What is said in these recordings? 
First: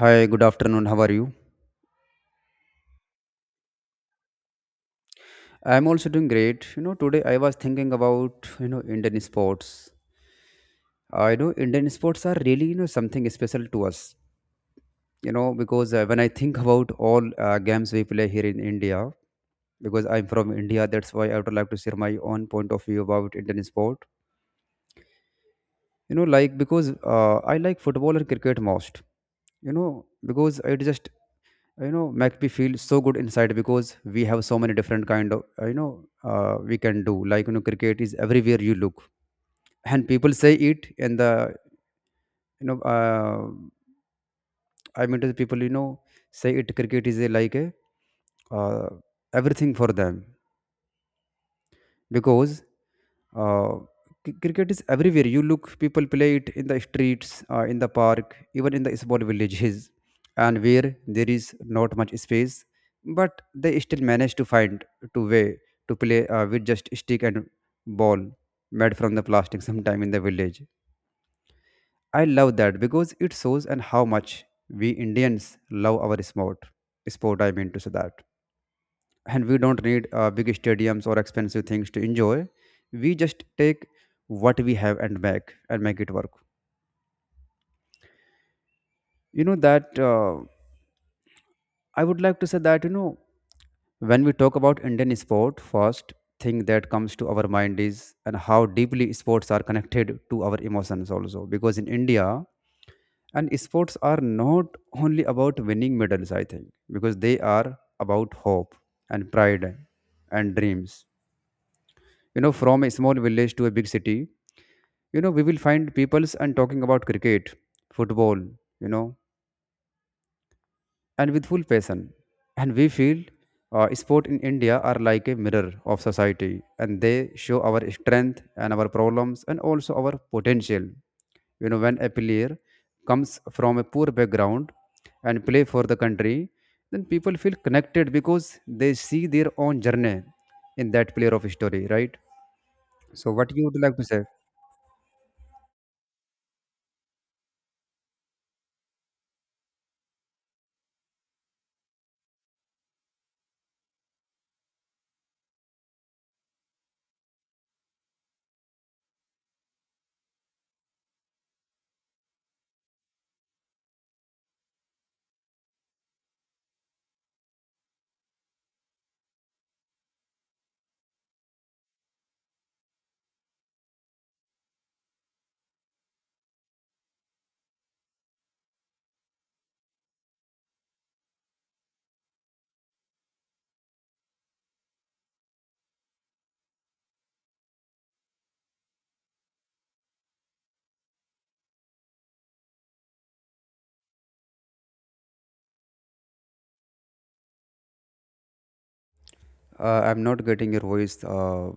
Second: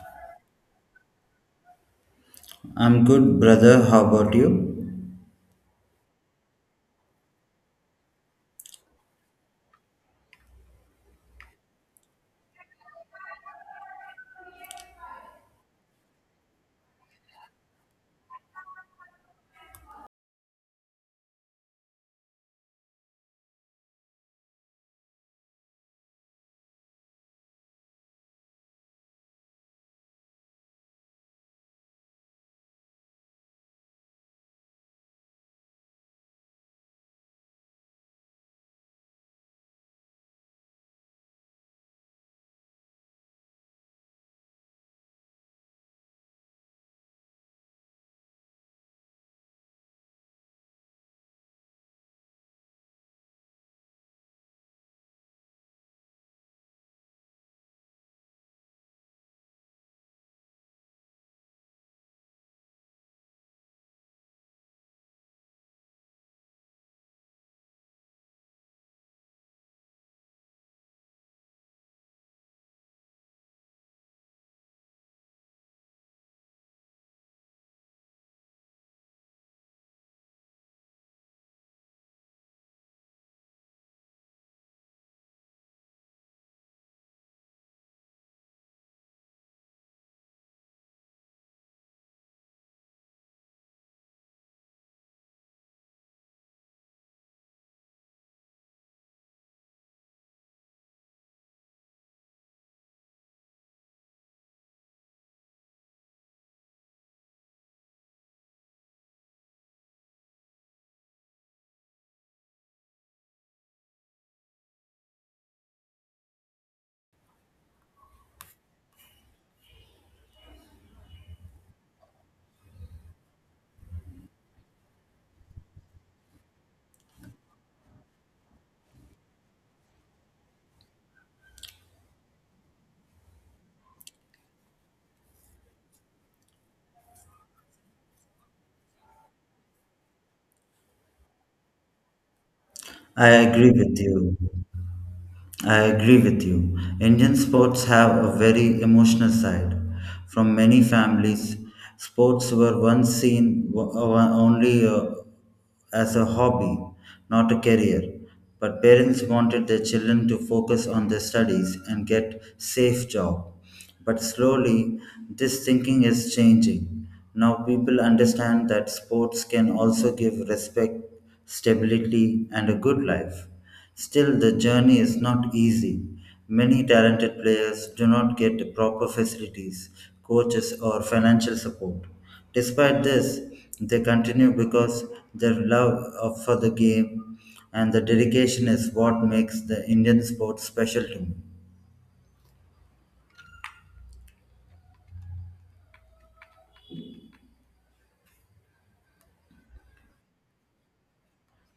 Hi, good afternoon. How are you? I'm good, brother. How about you? I'm also doing great. Today I was thinking about, Indian sports. I know Indian sports are really, something special to us. Because when I think about all games we play here in India, because I'm from India, that's why I would like to share my own point of view about Indian sport. You know, like because I like football and cricket most. Because it just make me feel so good inside because we have so many different kind of we can do, like cricket is everywhere you look, and people say it, and the you know uh, I mean to the people, say it, cricket is a, like a uh, everything for them, because uh, cricket is everywhere you look. People play it in the streets, in the park, even in the small villages and where there is not much space, but they still manage to find to way to play with just stick and ball made from the plastic sometime in the village. I love that because it shows and how much we Indians love our sport. Sport, I mean to say that. And we don't need big stadiums or expensive things to enjoy. We just take what we have and make it work. You know that I would like to say that, when we talk about Indian sport, first thing that comes to our mind is and how deeply sports are connected to our emotions, also because in India, and sports are not only about winning medals, I think, because they are about hope and pride and dreams. From a small village to a big city, we will find peoples and talking about cricket, football, you know and with full passion. And we feel sport in India are like a mirror of society, and they show our strength and our problems and also our potential. When a player comes from a poor background and play for the country, then people feel connected because they see their own journey in that player of story, right? I So what you agree would like with to say? you. I agree with you. Indian sports have a very emotional side. From many families, sports were once seen only as a hobby, not a career. But parents wanted their children to focus on their studies and get safe job. But slowly, this thinking is changing. Now people understand that sports can also give respect, stability, and a good life. Still, the journey is not easy. Many talented players do not get proper facilities, coaches, or financial support. Despite this, they continue because their for the game and the dedication is what makes the Indian sport special to me. I'm not getting your voice,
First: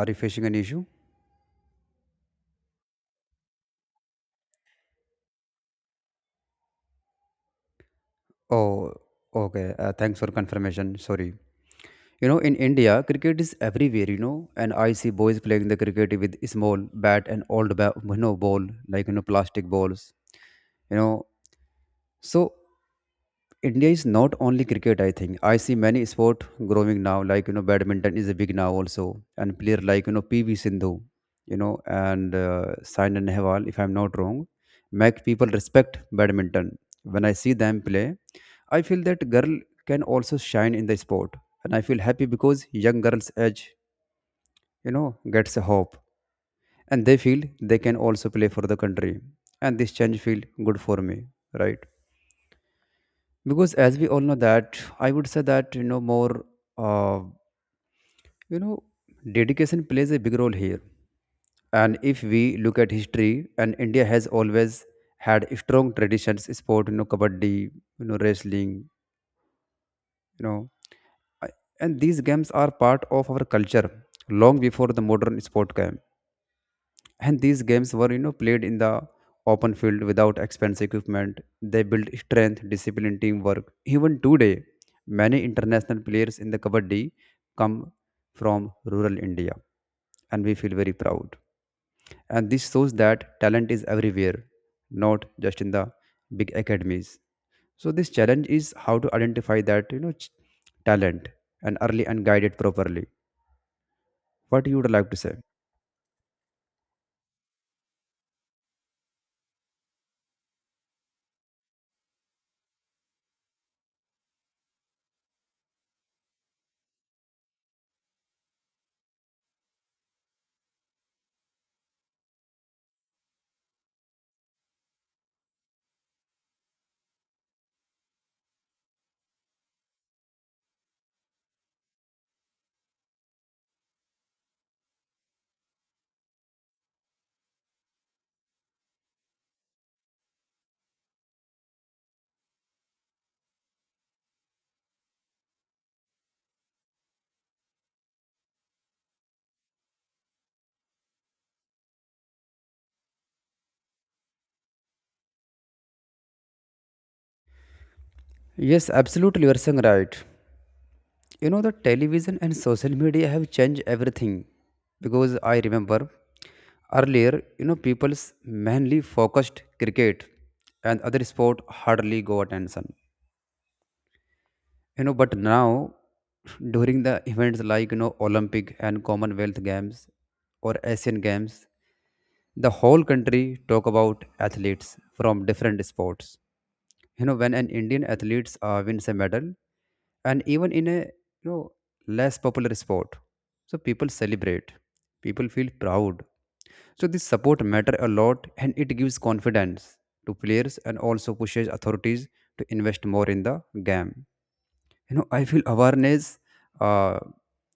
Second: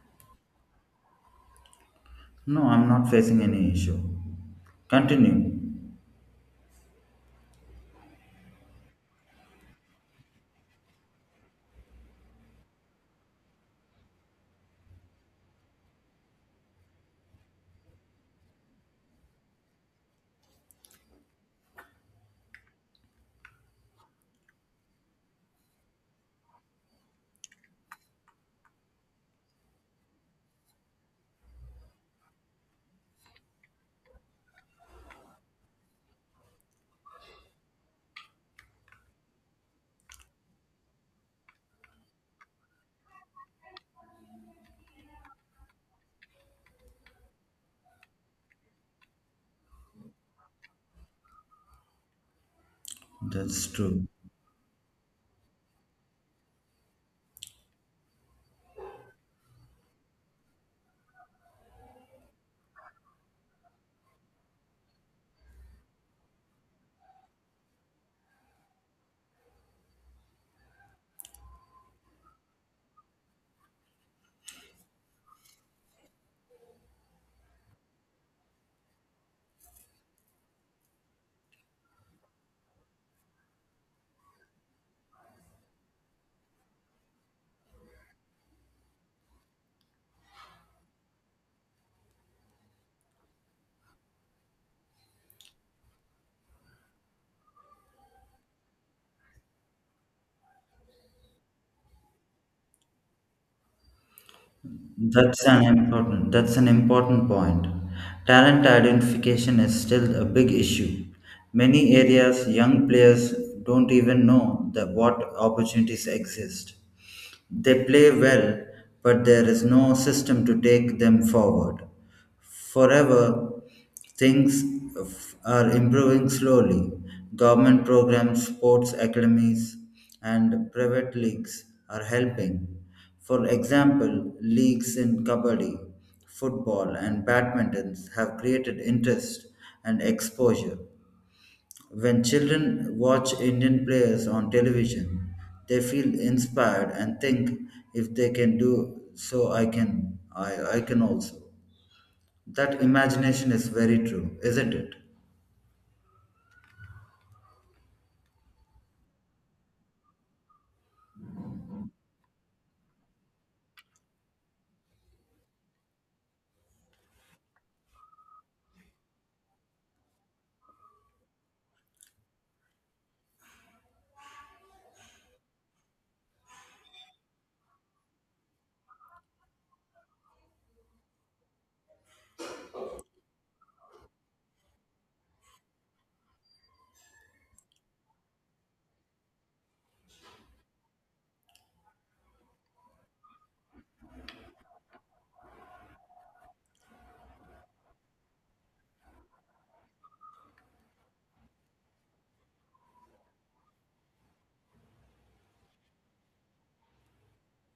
are you facing an issue? No, I'm not facing any issue. Continue. Oh, okay. Thanks for confirmation. Sorry. You know, in India, cricket is everywhere. You know, and I see boys playing the cricket with small bat and you know ball, like you know plastic balls. You know, so India is not only cricket. I think I see many sport growing now. Like you know, badminton is a big now also, and player like you know PV Sindhu, you know, and Saina Nehwal, if I'm not wrong, make people respect badminton when I see them play. I feel that girl can also shine in the sport, and I feel happy because young girls' age, you know, gets a hope, and they feel they can also play for the country, and this change feel good for me, right? That's Because as we true. all know that, I would say that, you know, more, uh, you know, dedication plays a big role here, and if we look at history, and India has always had strong traditions, sport, you know, kabaddi, you know, wrestling, you know I- and these games are part of our culture long before the modern sport game. And these games were, you know, played in the open field without expensive equipment. They built strength, discipline, teamwork. Even today, many international players in the kabaddi come from rural India, and we feel very proud. And this shows that talent is everywhere, not just in the big academies. So this challenge is how to identify that talent and early and guide it properly. What you would like to say? That's an important point. Talent identification is still a big issue. Many areas young players don't even know that what opportunities exist. They play well, but there is no system to take them forward. Forever, things are improving slowly. Government programs, sports academies, and private leagues are helping. For example, leagues in kabaddi, football, and badminton have created interest and exposure. When children watch Indian players on television, they feel inspired and think if they can do so, I can. I can also. That imagination is very true, isn't it? Yes, absolutely. You're saying right. You know, the television and social media have changed everything, because I remember earlier, you know, people's mainly focused cricket and other sport hardly go attention. You know, but now during the events like you know Olympic and Commonwealth Games or Asian Games, the whole country talk about athletes from different sports. When an Indian athlete wins a medal and even in a you know less popular sport, so people celebrate, people feel proud. So this support matter a lot, and it gives confidence to players and also pushes authorities to invest more in the game. I feel awareness uh,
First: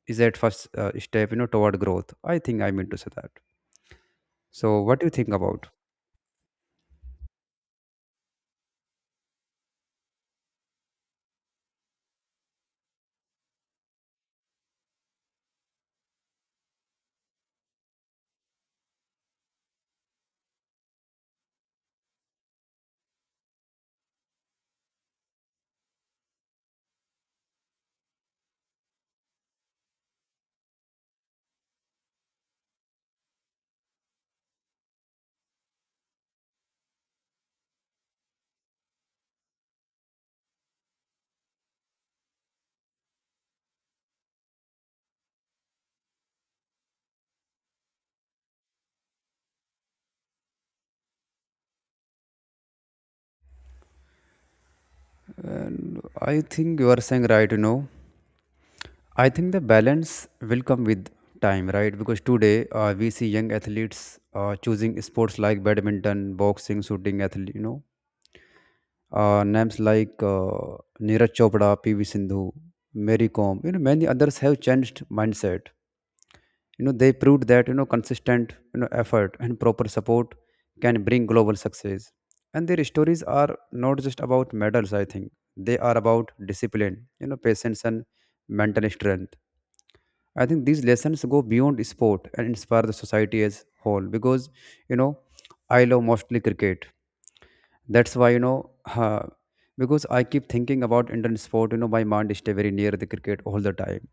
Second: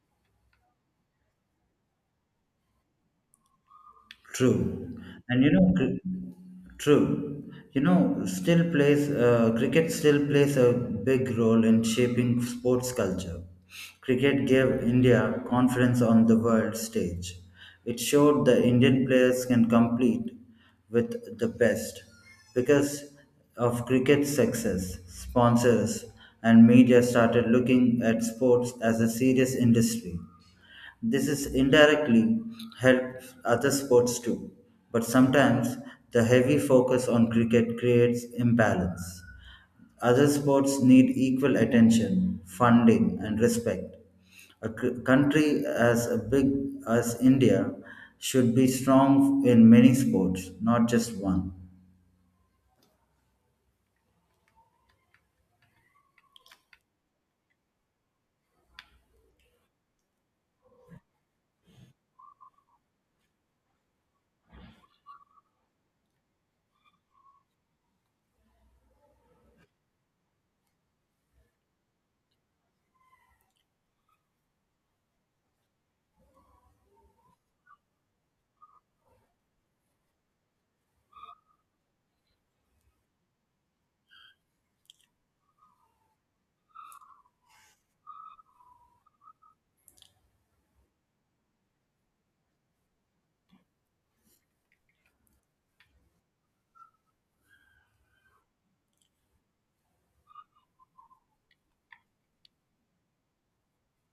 is at first step, you know, toward growth, I think, I mean to say that. So True. what do you think And you about? know, true. You know, cricket still plays a big role in shaping sports culture. Cricket gave India confidence on the world stage. It showed the Indian players can compete with the best. Because of cricket's success, sponsors and media started looking at sports as a serious industry. This is indirectly helps other sports too, but sometimes the heavy focus on cricket creates imbalance. Other sports need equal attention, funding, and respect. A country as a big as India should be strong in many sports, not just one. And I think you are saying right, you know. I think the balance will come with time, right? Because today we see young athletes choosing sports like badminton, boxing, shooting, athlete, you know, names like Neeraj Chopra, PV Sindhu, Mary Kom, you know, many others have changed mindset. You know, they proved that, you know, consistent, you know, effort and proper support can bring global success. And their stories are not just about medals, I think. They are about discipline, you know, patience and mental strength. I think these lessons go beyond sport and inspire the society as whole, because you know I love mostly cricket. That's why you know because I keep thinking about Indian sport. You know my mind stay very near the cricket all the time,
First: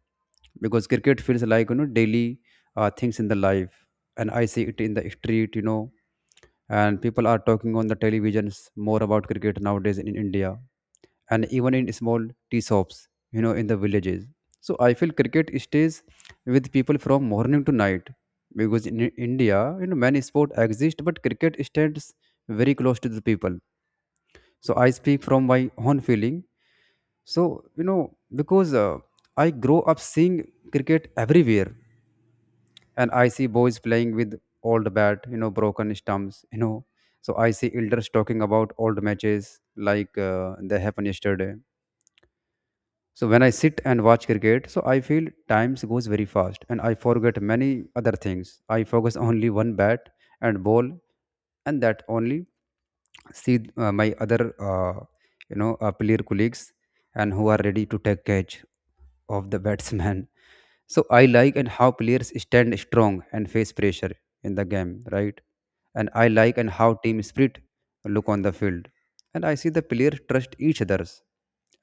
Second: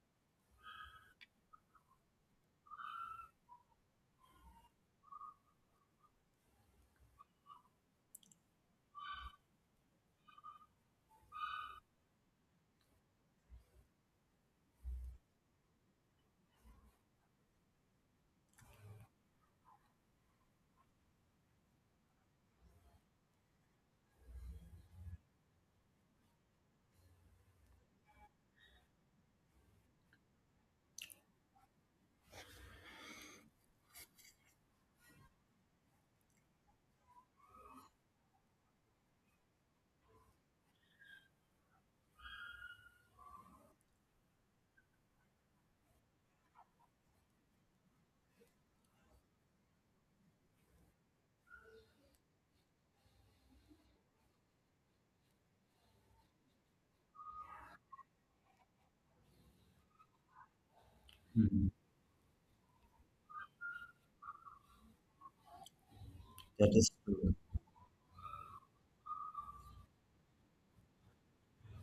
because cricket feels like you know daily things in the life, and I see it in the street. You know, and people are talking on the televisions more about cricket nowadays in India and even in small tea shops, you know, in the villages. So I feel cricket stays with people from morning to night, because in India, you know, many sports exist, but cricket stands very close to the people. So I speak from my own feeling. So you know, because I grow up seeing cricket everywhere, and I see boys playing with old bat, you know, broken stumps, you know. So I see elders talking about old matches like they happened yesterday. So when I sit and watch cricket, so I feel time goes very fast and I forget many other things. I focus only one bat and ball, and that only see my other player colleagues and who are ready to take catch of the batsman. So I like Mhm. and how players stand strong and face pressure in the game, right? And I like That and how is team true. spirit look on the field, and I see the players trust each others,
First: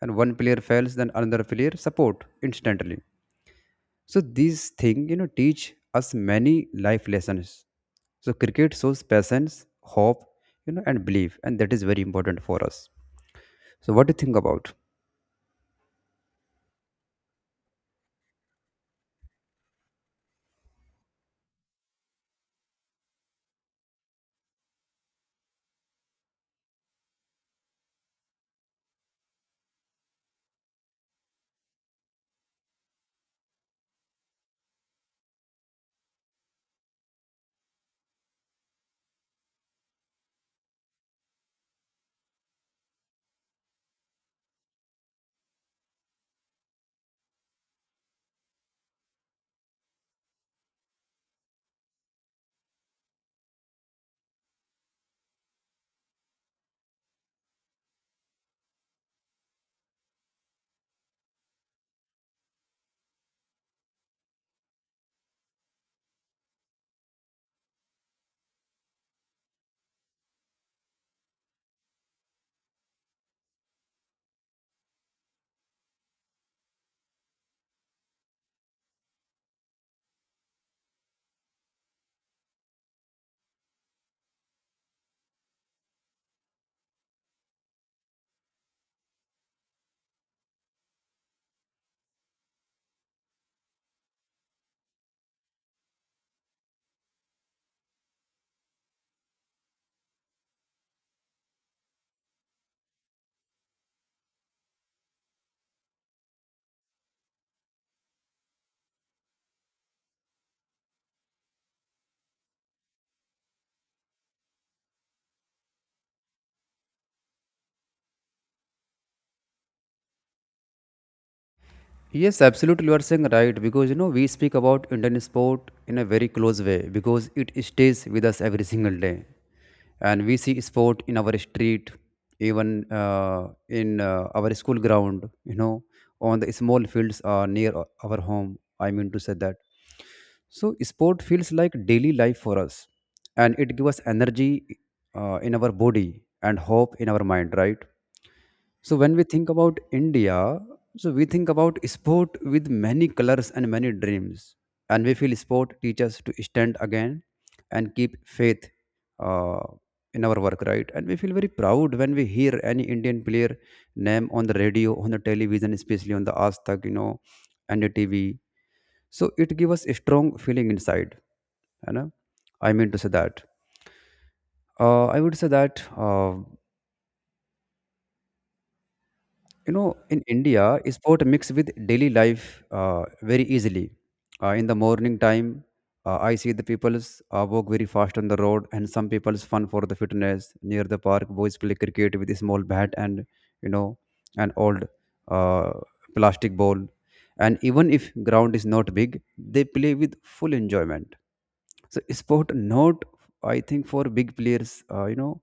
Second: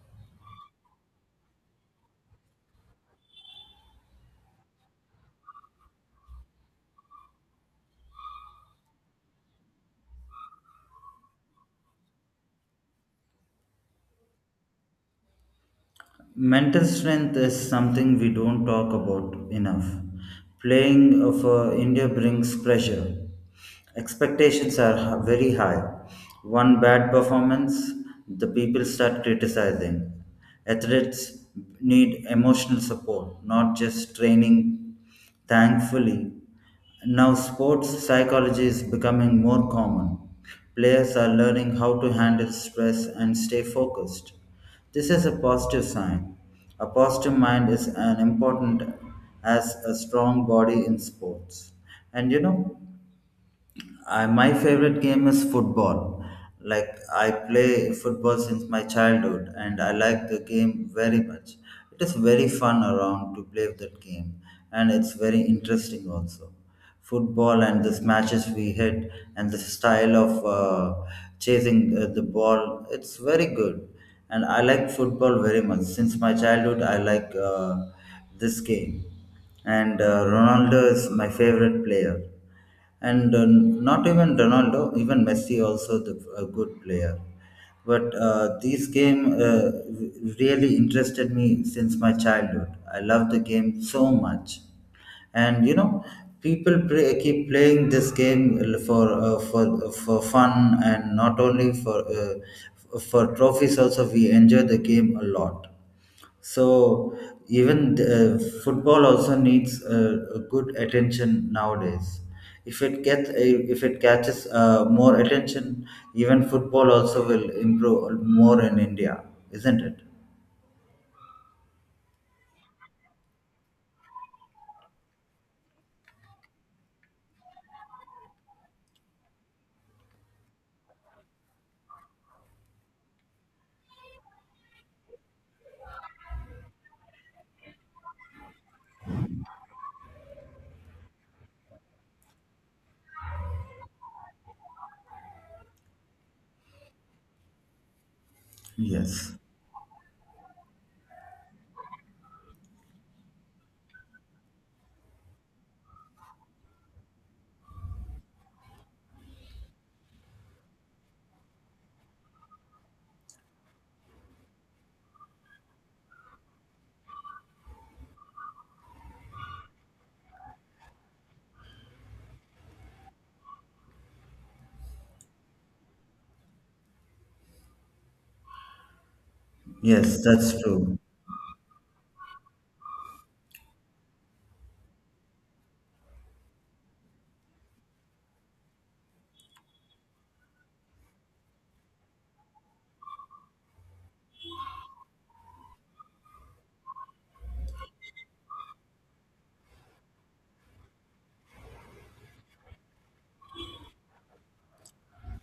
and one player fails, then another player support instantly. So these things, you know, teach us many life lessons. So cricket shows patience, hope, you know, and belief, and that is very important for us. So what do you think about? Mental strength is something we don't talk about enough. Playing for India brings pressure. Expectations are very high. One bad performance, the people start criticizing. Athletes need emotional support, not just training. Thankfully, now sports psychology is becoming more common. Players are learning how to handle stress and stay focused. This is a positive sign. A positive mind is an important as a strong body in sports. And you know, my favorite game is football. Like I play football since my childhood, and I like the game very much. It is very fun around to play that game, and it's very interesting also. Football and the matches we hit, and the style of chasing the ball, it's very good. And I like football very much since my childhood. I like this game, and Ronaldo is my favorite player and not even Ronaldo, even Messi also the, a good player. But this game really interested me since my childhood. I love the game so much, and you know, people play, keep playing this game for fun and not only for trophies. Also, we enjoy the game a lot so even the, football also needs a good attention nowadays. If it catches more attention, even football also will improve more in India, isn't it? Yes, absolutely. You are saying right, because you know we speak about Indian sport in a very close way, because it stays with us every single day, and we see sport in our street, even in our school ground. You know, on the small fields near our home. I mean to say that. So sport feels like daily life for us, and it gives us energy in our body and hope in our mind. Right. So when we Yes. think about India, so we think about sport with many colors and many dreams, and we feel sport teaches to stand again and keep faith uh, in our work, right? And we feel very proud when we hear any Indian player name on the radio, on the television, especially on the Aztag, you know, and the TV. So it gives us a strong feeling inside, you know. I mean to say that. I would say that. You know in Yes, that's India, true. sport mix with daily life uh, very easily. In the morning time, I see the people's walk very fast on the road, and some people's fun for the fitness near the park. Boys play cricket with a small bat and, you know, an old uh, plastic ball, and even if ground is not big, they play with full enjoyment. So sport not, I think, for big players, you know,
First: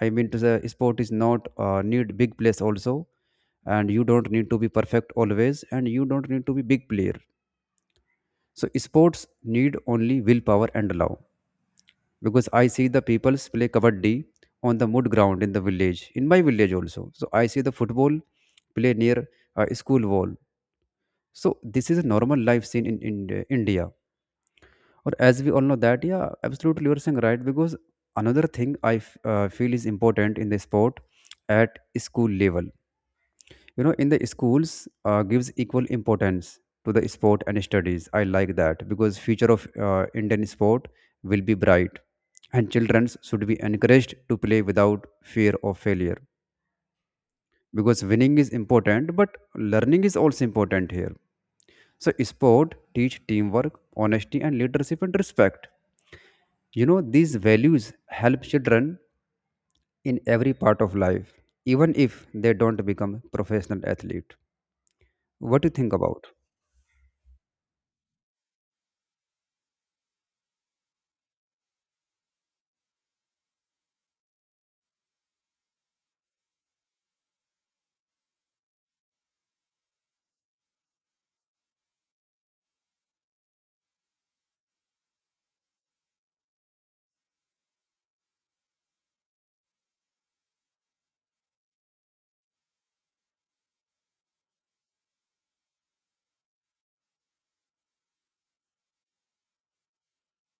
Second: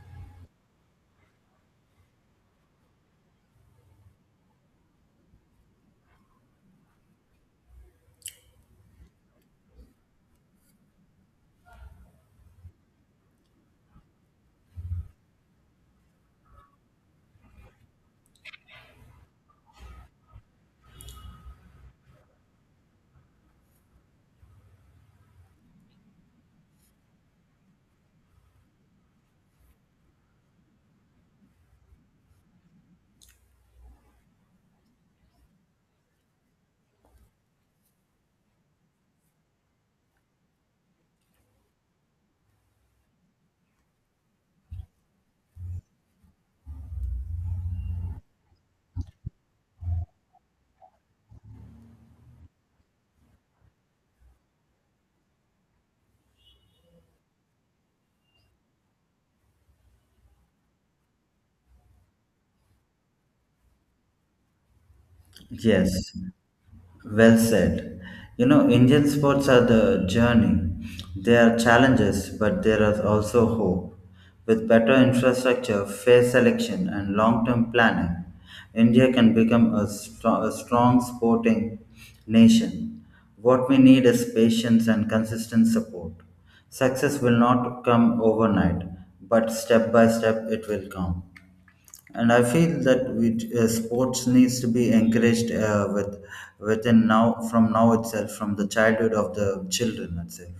I mean to the sport is not need big players also, and you don't need to be perfect always, and you don't need to be big player. So sports need only willpower and love, because I see the peoples play kabaddi on the mud ground in the village, in my village also. So I see the football play near a school wall. So this is a normal life scene in India. Or as we all know that, yeah, absolutely, you're saying right. Because another thing I feel is important in the sport at school level. You know, in the schools gives equal importance to the sport and studies. I like that because future of Indian sport will be bright, and children should be encouraged to play without fear of failure. Because winning is important, but learning is also important here. So, sport teach teamwork, honesty, and leadership and respect. You know, these values help children in every part of life, even if they don't become professional athlete. What do you think Yes. about? Well said. You know, Indian sports are the journey. There are challenges, but there is also hope. With better infrastructure, fair selection, and long term planning, India can a strong sporting nation. What we need is patience and consistent support. Success will not come overnight, but step by step it will come. And I feel that sports needs to be encouraged with within now from now itself from the childhood of the children itself.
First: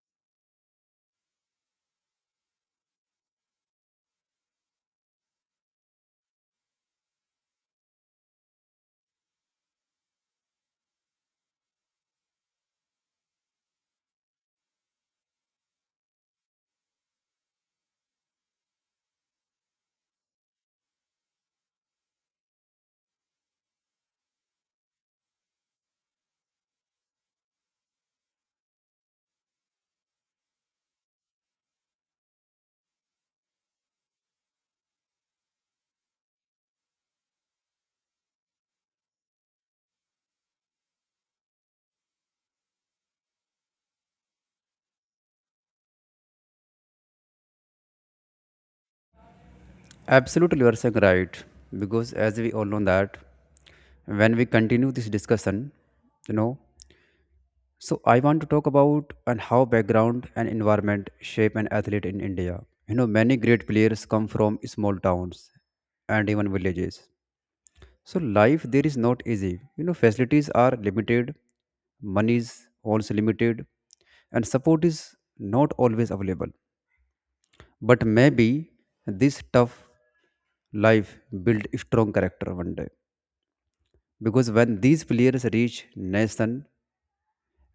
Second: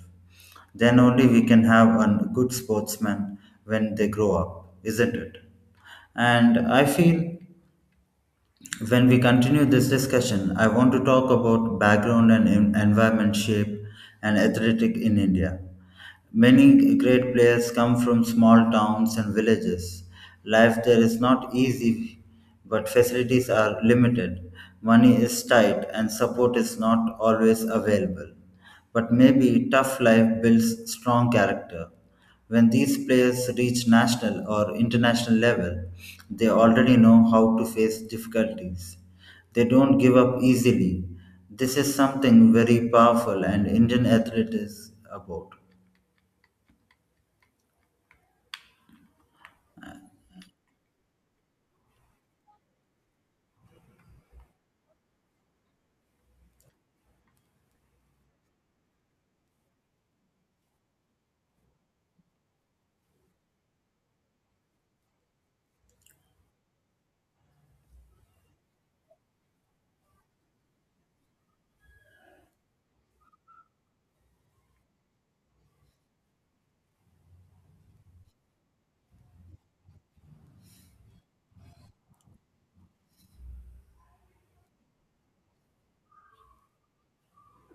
Then only we can have a good sportsman when they grow up, isn't it? And I feel when we continue this discussion, I want to talk about background and environment shape and athletic in India. Many great players come from small towns and villages. Life there is not easy, but facilities are limited. Money is tight, and support is not always available. But maybe tough life builds strong character. When these players reach national or international level, they already know how to face difficulties. They don't give up easily. This is something very powerful and Indian athlete is about. Absolutely, you are saying right. Because as we all know that, when we continue this discussion, you know, so I want to talk about and how background and environment shape an athlete in India. You know, many great players come from small towns and even villages. So life there is not easy. You know, facilities are limited, money is also limited, and support is not always available. But maybe this tough life build strong character one day. Because when these players reach nation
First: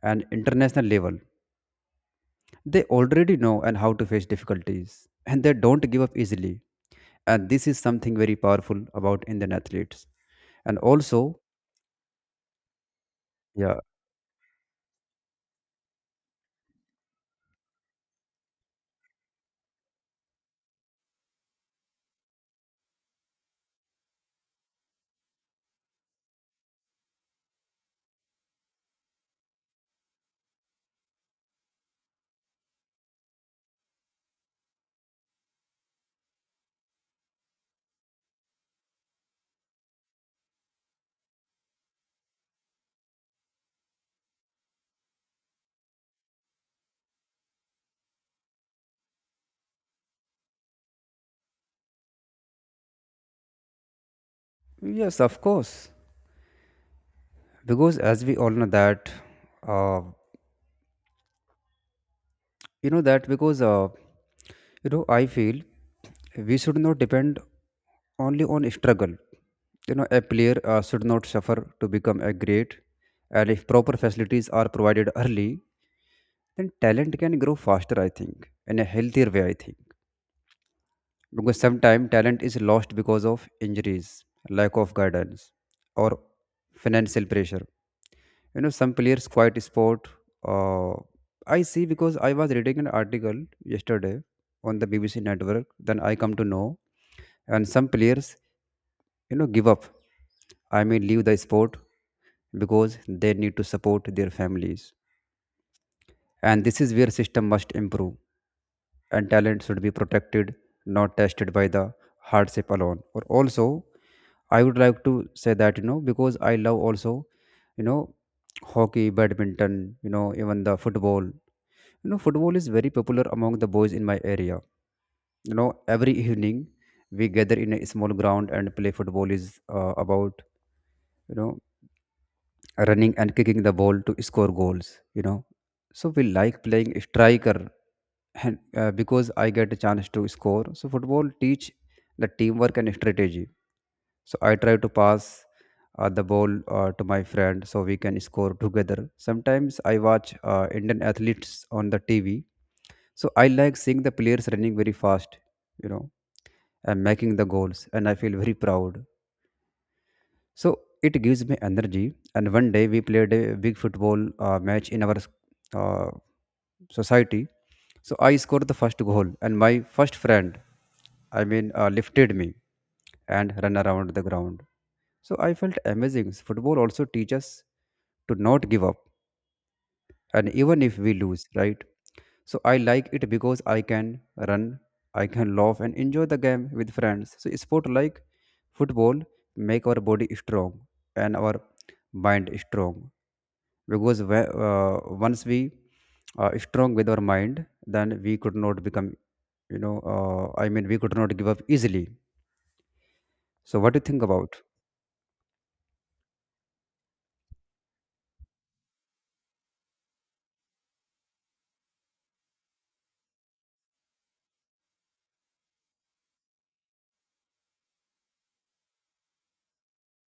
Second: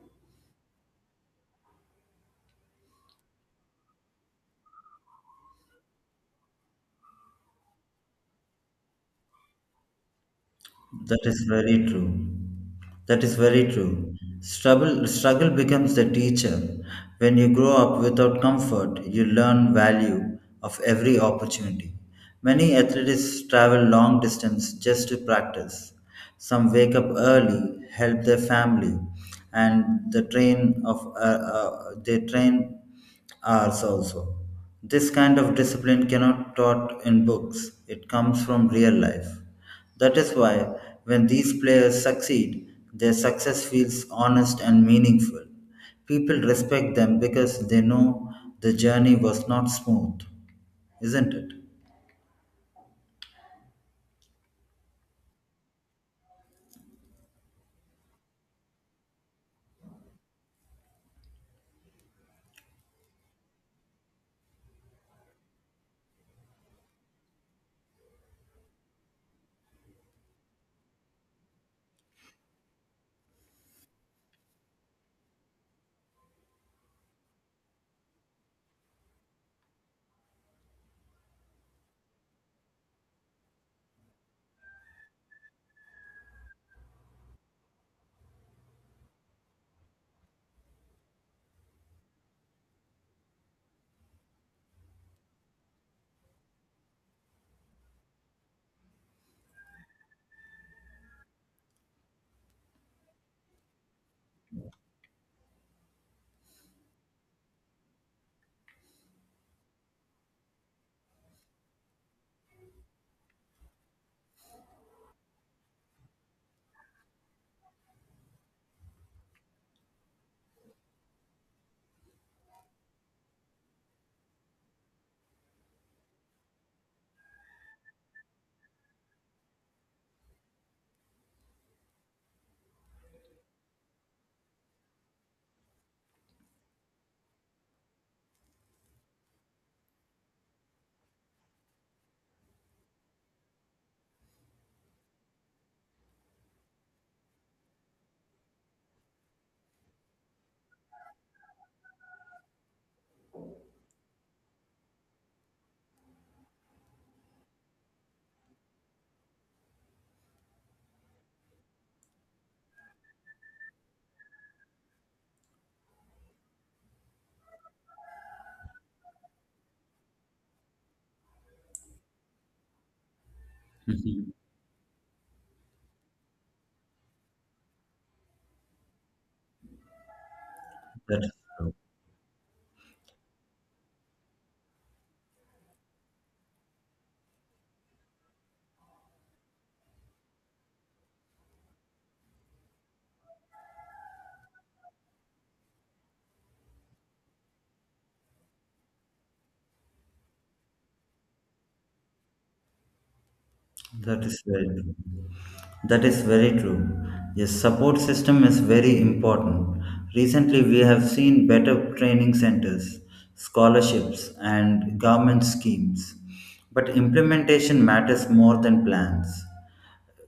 and international level, they already know and how to face difficulties, and they don't give up easily. And this is something very powerful about Indian athletes. And That also, is very true. That is very yeah, true. Struggle becomes the teacher. When you grow up without comfort, you learn value of every opportunity. Many athletes travel long distance just to practice. Some wake up early, help their family, and they train hours also. This kind of discipline cannot taught in books. It comes from real life. That is why, when these players succeed, their success feels honest and meaningful. People respect them because they know the journey was not smooth, isn't it? yes, of course. Because as we all know that uh, you know that because you know I feel we should not depend only on struggle. You know, a player should not suffer to become a great. And if proper facilities are provided early, then talent can grow faster, I think, in a healthier way, I think. Because sometimes talent is lost because of injuries, lack of guidance, or financial pressure. You know, some players quite sport. uh, I see, because I was reading an article yesterday on the BBC network, then I come to know and some players, you know, give up, I mean, leave the sport because they need to support their families. And this is where system must improve, and talent should be protected, not tested by the hardship alone. Or also, I would like to say that, you know, because I love also, you know, hockey, badminton, you know, even the football. You know, football is very popular among the boys in my area. You know, every evening we gather in a small ground and play football is about, you know, running and kicking the ball to score goals, you know. So we like playing striker and because I get a chance to score. So football teach the teamwork and strategy. So I try to pass the ball to my friend so we can score together. Sometimes I watch Indian athletes on the TV. So I like seeing the players running very fast, you know, and making the goals, and I feel very proud. So it gives me energy. And one day we played a big football match in our uh, society. So I scored the first goal, and my first friend, I mean, lifted me and ran around the ground. So I felt amazing. Football also teaches to not give up, and even if we That is lose, true. right? So I like it because I can run, I can laugh and enjoy the game with friends. So sport like football make our body strong and our mind strong because once we are strong with our mind, then we could not become I mean we could not give up easily. So what do you think That is about? very true. That is very true. Yes, support system is very important. Recently, we have seen better training centers, scholarships, and government schemes. But implementation matters more than plans.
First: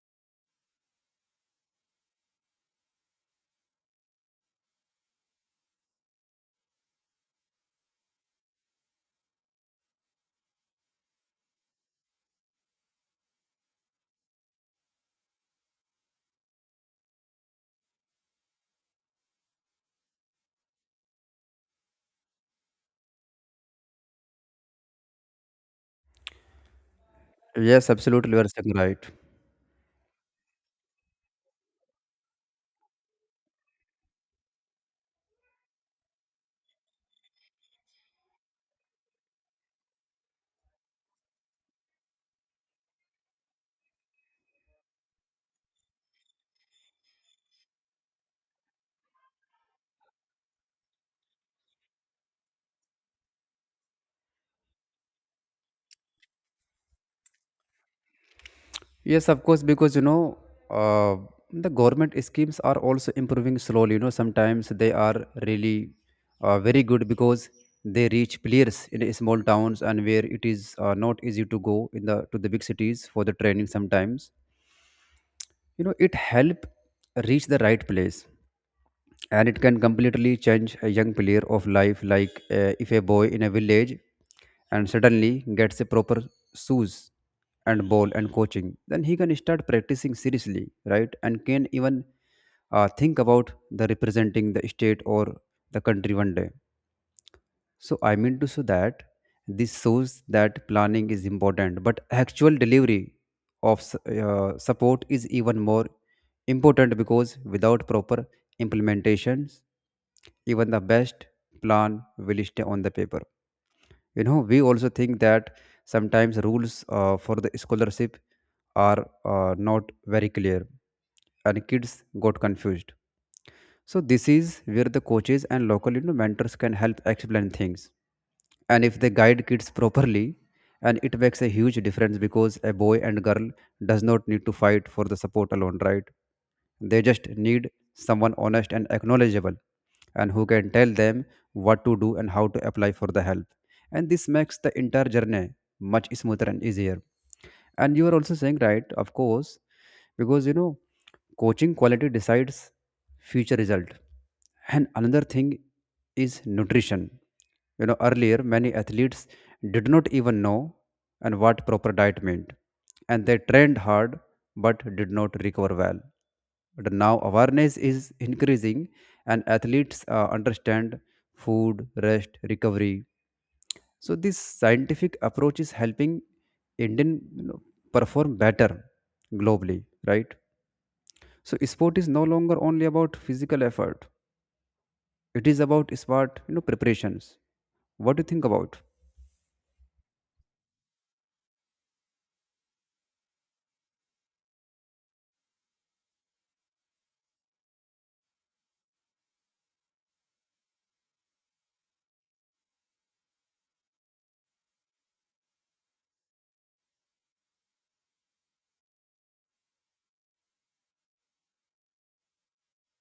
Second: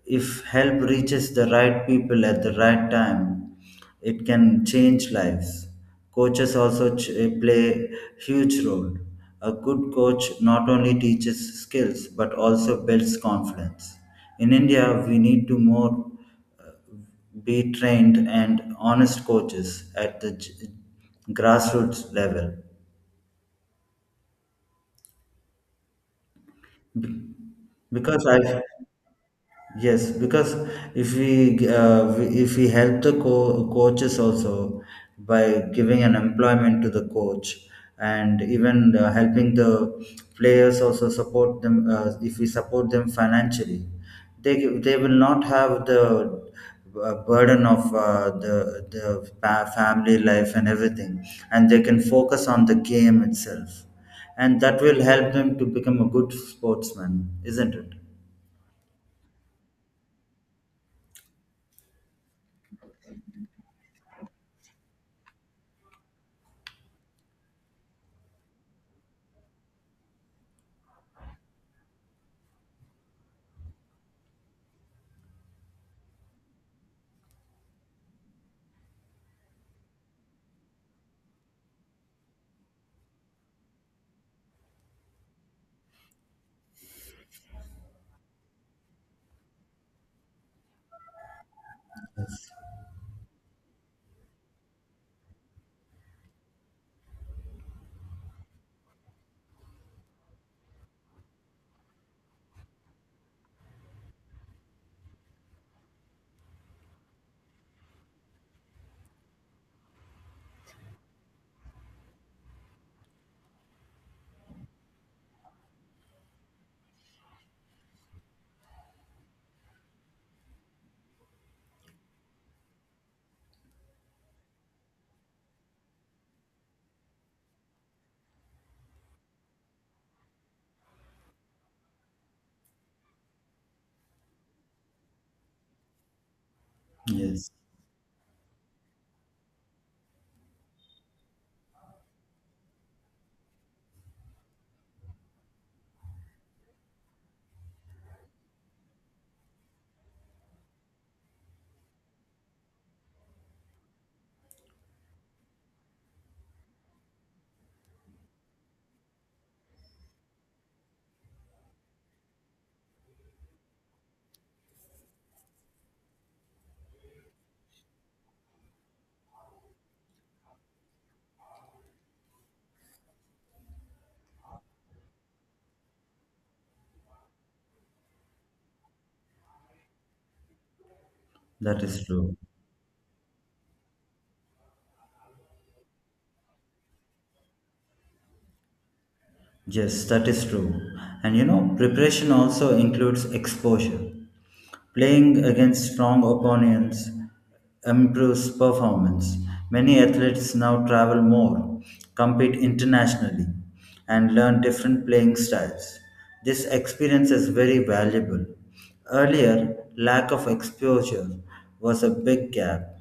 If help reaches the right people at the right time, it can change lives. Coaches also play huge role. A good coach not only teaches skills but also builds confidence. In India, we need to more be trained and honest coaches at the grassroots level Yes, because absolutely, you are I. saying right. Yes, because if if we help the coaches also by giving an employment to the coach and even helping the players also support them if we support them financially, they will not have the burden of the fa- family life and everything, and they can focus on the game itself, and that will help them to become a good sportsman, isn't it? Yes, of course, because you know, uh, the government schemes are also improving slowly. You know, sometimes they are really very good because they reach players in small towns and where it is not easy to go in the big cities for the training. Sometimes you know it help reach the right place, and it can completely change a young player of life. Like if a boy in a village and suddenly gets a proper shoes and ball and coaching, then he can start practicing seriously, right? And can even think about the representing the state or the country one day. So I mean to say that this shows that planning is important, but actual delivery of support is even more important, because without proper implementations, even the best plan will stay on the paper. You know, we also think that sometimes rules for the scholarship are not very clear, and kids got confused. So this is where the coaches and local, you know, mentors can help explain things. And if they guide kids properly, and it makes a huge difference, because a boy and girl does not need to fight for the support alone, right? They just Yes. need someone honest and acknowledgeable, and who can tell them what to do and how to apply for the help. And this makes the entire journey much smoother and easier. And you are also saying, right, of course, because you know, coaching quality decides future result. And another thing is nutrition. You know, earlier many athletes did not even know and what proper diet meant. And they trained hard but did not recover well. But now awareness is increasing, and athletes understand food, rest, recovery. So this scientific approach is helping Indian, you know, perform better globally, right? So That sport is is no true. longer only about physical effort; it is about smart, you know, preparations. What do you think about? Yes, that is true. And you know, preparation also includes exposure. Playing against strong opponents improves performance. Many athletes now travel more, compete internationally, and learn different playing styles. This experience is very valuable. Earlier, lack of exposure was a big gap.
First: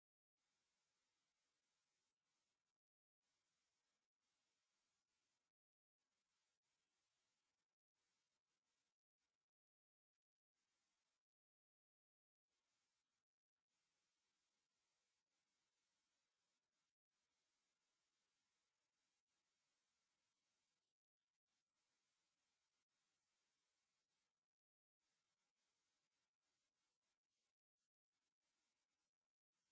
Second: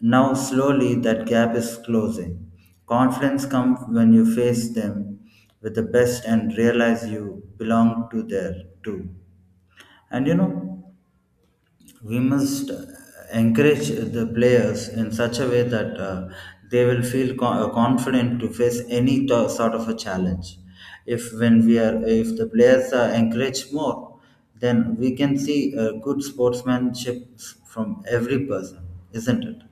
Now, slowly, that gap is closing. Confidence comes when you face them with the best and realize you belong to there too. And you know, we must encourage the players in such a way that they will feel confident to face any sort of a challenge. If the players are encouraged more, then we can see good sportsmanship from every person, isn't it?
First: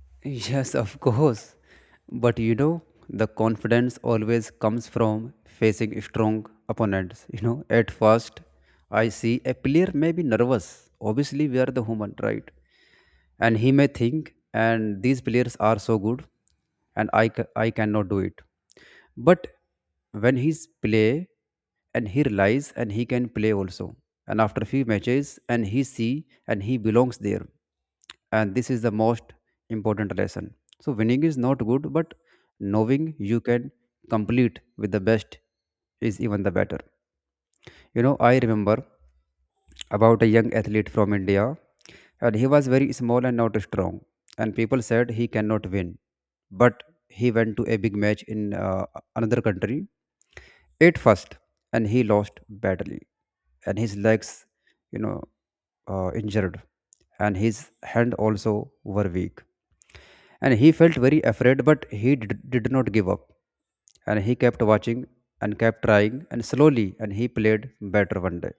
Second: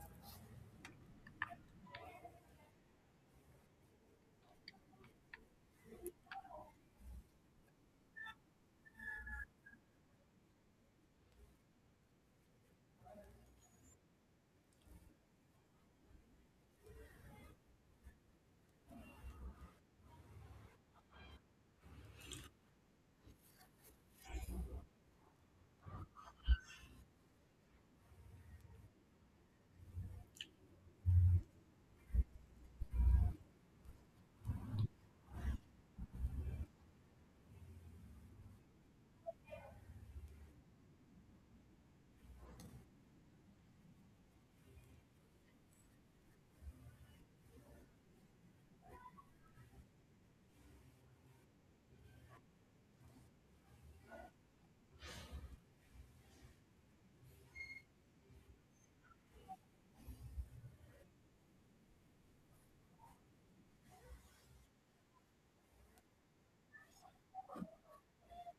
Yes, of course. But you know, the confidence always comes from facing strong opponents. You know, at first, I see a player may be nervous. Obviously, we are the human, right? And he may think, and these players are so good, and I cannot do it. But when he's play, and he realize, and he can play also. And after few matches, and he see, and he belongs there, and this is the most important lesson. So winning is not good, but knowing you can complete with the best is even the better. You know, I remember about a young athlete from India, and he was very small and not strong, and people said he cannot win. But he went to a big match in another country ate first, and he lost badly, and his legs, you know, injured, and his hand also were weak, and he felt very afraid, but he did not give up. And he kept watching and kept trying and slowly and he played better one day.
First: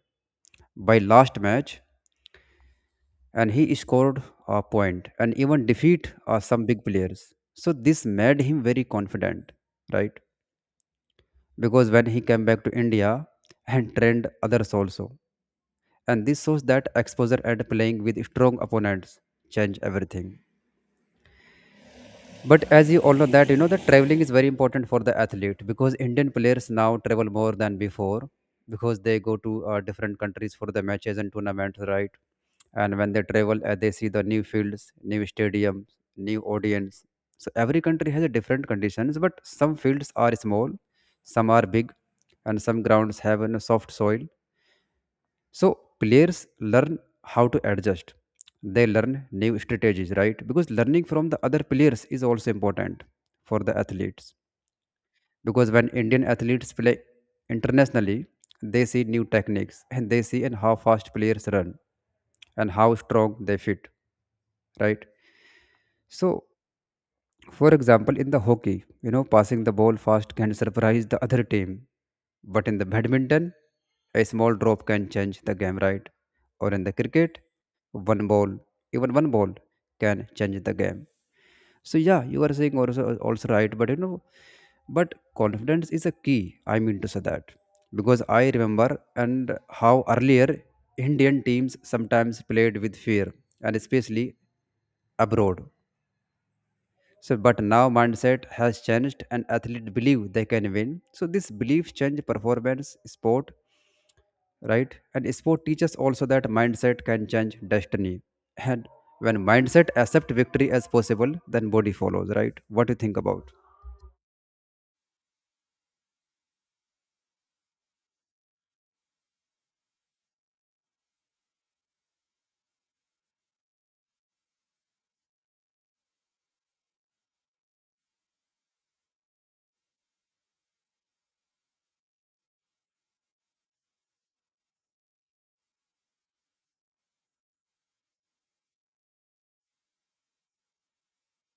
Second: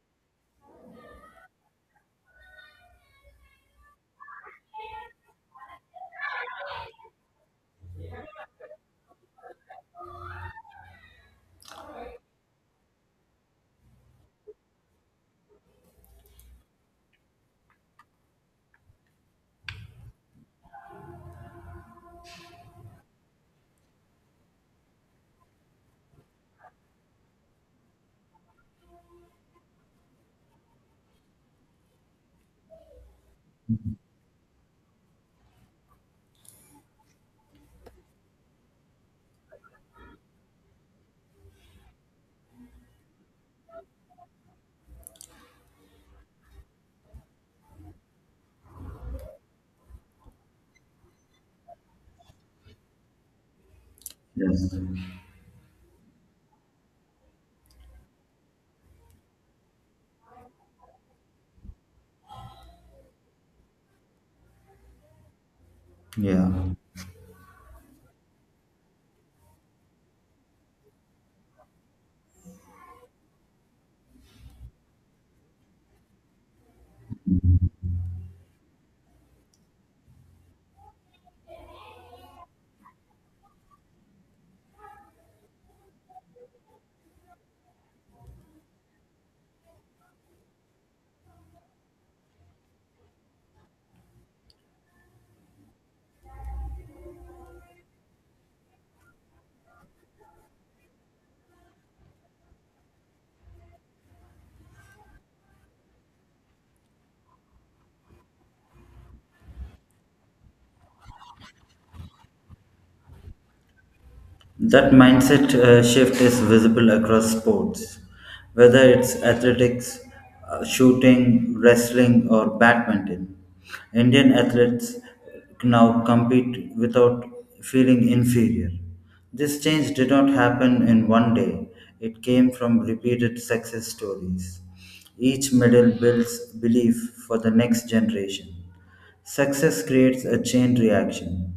By last match, and he scored a point and even defeat some big players. So this made him very confident, right? Because when he came back to India and trained others also. And this shows that exposure and playing with strong opponents change everything. But as you all know that you know that traveling is very important for the athlete, because Indian players now travel more than before, because they go to different countries for the matches and tournaments, right? And when they travel, they see the new fields, new stadiums, new audience. So every country has a different conditions, but some fields are small, some are big, and some grounds have a soft soil, so players learn how to adjust. They learn new strategies, right? Because learning from the other players is also important for the athletes. Yes. Because when Indian athletes play internationally, they see new techniques and they see and how fast players run and how strong they fit, right? So Yeah. for example, in the hockey, you know, passing the ball fast can surprise the other team. But in the badminton, a small drop can change the game, right? Or in the cricket, one ball, even one ball can change the game. So yeah, you are saying also right, but you know, but confidence is a key. I mean to say that because I remember and how earlier Indian teams sometimes played with fear, and especially abroad. So, but now mindset has changed, and athletes believe they can win. So, this belief change performance, sport, right? And sport teaches also that mindset can change destiny. And when mindset accept victory as possible, then body follows, right? What do you think about That mindset shift is visible across sports, whether it's athletics, shooting, wrestling, or badminton. Indian athletes now compete without feeling inferior. This change did not happen in one day, it came from repeated success stories. Each medal builds belief for the next generation. Success creates a chain reaction.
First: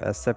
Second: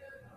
accept?